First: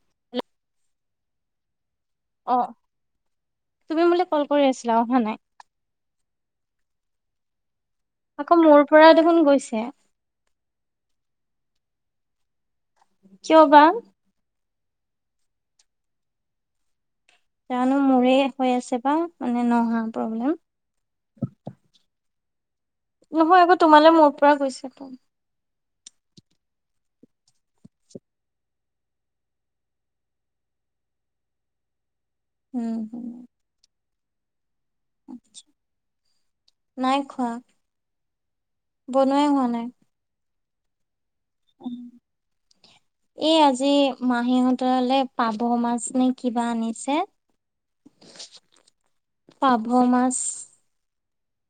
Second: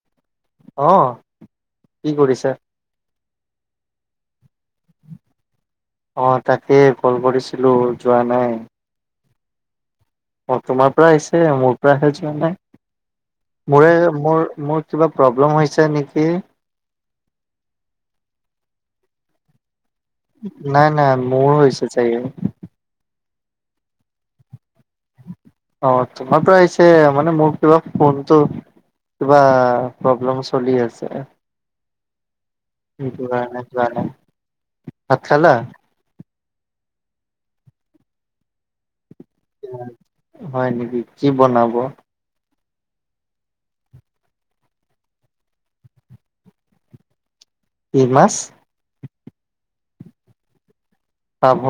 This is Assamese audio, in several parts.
[unintelligible] অ কি কৰিছে? অ তুমি মোৰলে কল কৰি আছিলা অহা নাই। অ', তাকে কল কৰিছিলো। যোৱা নাই। আকৌ মোৰ পৰা দেখোন গৈছে। অ', তোমাৰ পৰা আহিছে মোৰ পৰাহে যোৱা নাই, কিয় বা মোৰে মোৰ মোৰ কিবা প্ৰব্লেম হৈছে নেকি? জানো মোৰে হৈ আছে বা মানে নহয়। নাই, নাই মোৰ হৈছিল চাগে। নহয় আকৌ তোমালে মোৰ পৰা গৈছে ত'। অ', তোমাৰ পৰা আহিছে মানে মোৰ কিবা ফোনটো কিবা প্ৰব্লেম চলি আছে। [inaudible] সেইটো উম কাৰণে যোৱা নাই। ভাত খালা? নাই খোৱা, বনোৱাই হোৱা নাই। হয় নেকি, কি বনাব? [unintelligible] এই আজি মাহীহঁতলে পাভ মাছ নে কিবা আনিছে। কি মাছ? পাভ মাছ। পাভ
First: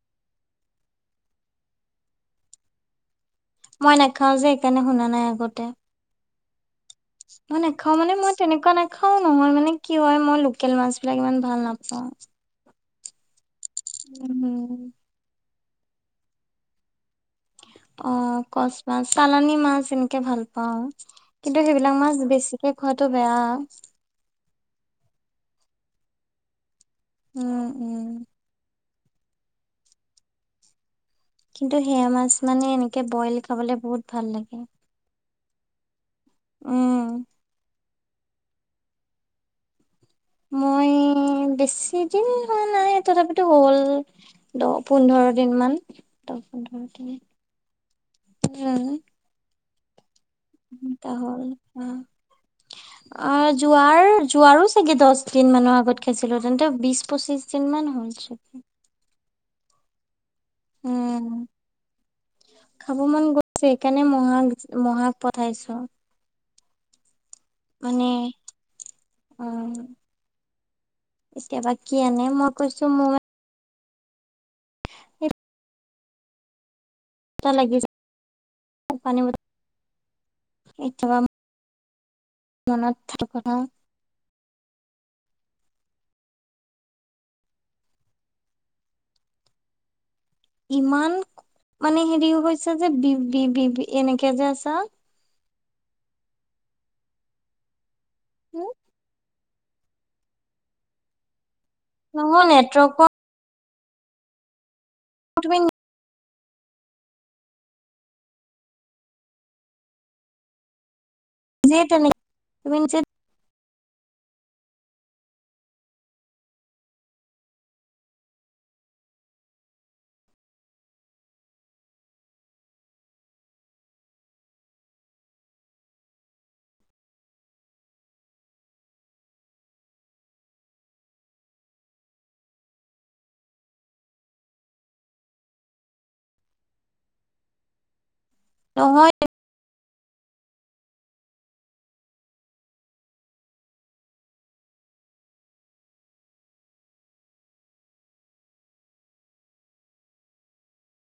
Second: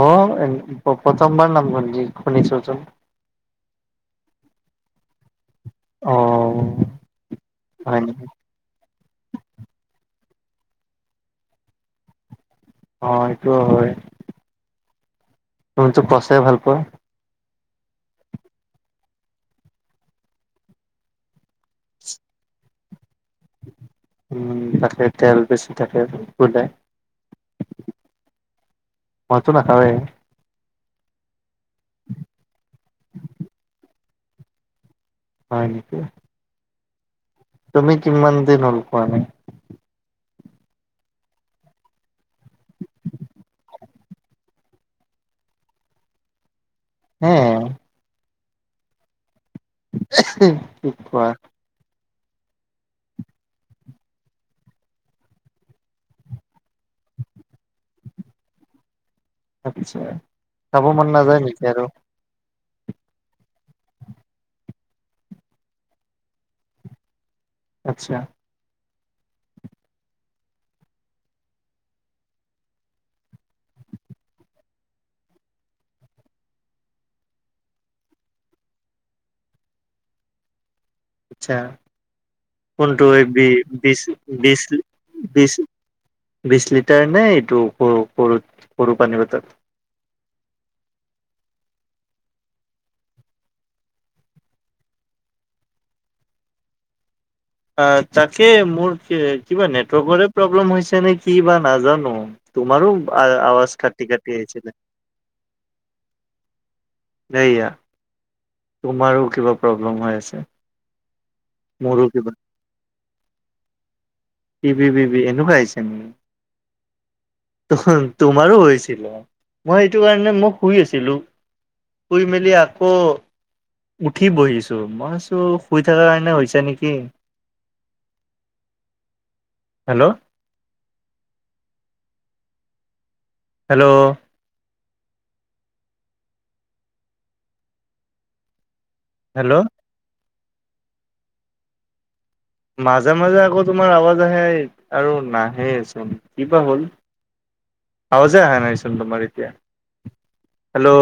প্ৰথমবাৰ নাম শুনিছোঁ। মই নাখাও যে সেইকাৰণে শুনা নাই আগতে। অ। মই নাখাও হয় মানে নেকি? মই তেনেকুৱা নাখাও নহয় মানে কি হয় মই লোকেল মাছ বিলাক ইমান ভাল নাপাওঁ। অ', সিটোও হয়। উম তুমিতো কছে ভাল পোৱা। [unintelligible] অ', কচ মাছ চালানি মাছ এনেকে ভাল পাও, কিন্তু সেইবিলাক মাছ বেছিকে খ উম, তাকে তেল বেছি থাকে, বোলে। উম, উম। মইতো নাখাওৱে। কিন্তু সেয়া মাছ মানে এনেকে বইল খাবলৈ বহুত ভাল লাগে। হয় নেকি? উম। তুমি কিমান দিন হ'ল খোৱা নাই? মই এ বেছি দিন হোৱা নাই তথাপিতো হ'ল, দহ, পোন্ধৰ দিন মান ত উম? উম। কি কোৱা? হ'ল, অ', অ', যোৱাৰ, যোৱাৰো চাগে দহ দিন মানৰ আগত খাইছিলো তেন্তে বিশ পঁচিশ দিন মান হৈছে। [unintelligible] খাব মন নাযায় নিজৰো। খাব মন গৈছে সেইকাৰণে মহাক-মহাক পঠাইছো। আচ্ছা। অ', এতিয়া বা কি আনে মই কৈছো মোৰ [unintelligible] আচ্ছা, মনত কোনটো এই থকা বি কথা বিশ বিশ বিশ বিশ লিটাৰ নে এইটো সৰু-সৰু-সৰু পানীৰ বটল? ইমান মানে হেৰিও হৈছে যে বি-বি-বি-বি এনেকে যে আছা? অ তাকে মোৰ কিবা নেটৱৰ্কৰে প্ৰব্লেম হৈছে নে কি বা। নাজানো নহয় তোমাৰো নেটৱৰ্কৰ আৱাজ কাটি কাটি আহিছিল। বিটিন। সেইয়া। তোমাৰো কিবা প্ৰব্লেম হৈ আছে মোৰো কিবা। বিনিঞ্চিত। বি বি এনেকুৱা আহিছে নেকি? তোমাৰো হৈছিলে মই এইটো কাৰণে মোক শুই আছিলো। শুই মেলি আকৌ। উঠি বহিছো মই আছো শুই থকা কাৰণে হৈছে নেকি? হেল্ল'। হেল্ল'। নহয়। হেল্ল' মাজে-মাজে আকৌ তোমাৰ আৱাজ আহে আৰু নাহে কিবা হ'ল। হয়। আৱাজে আহা নাইচোন তোমাৰ এতিয়া হেল্ল'।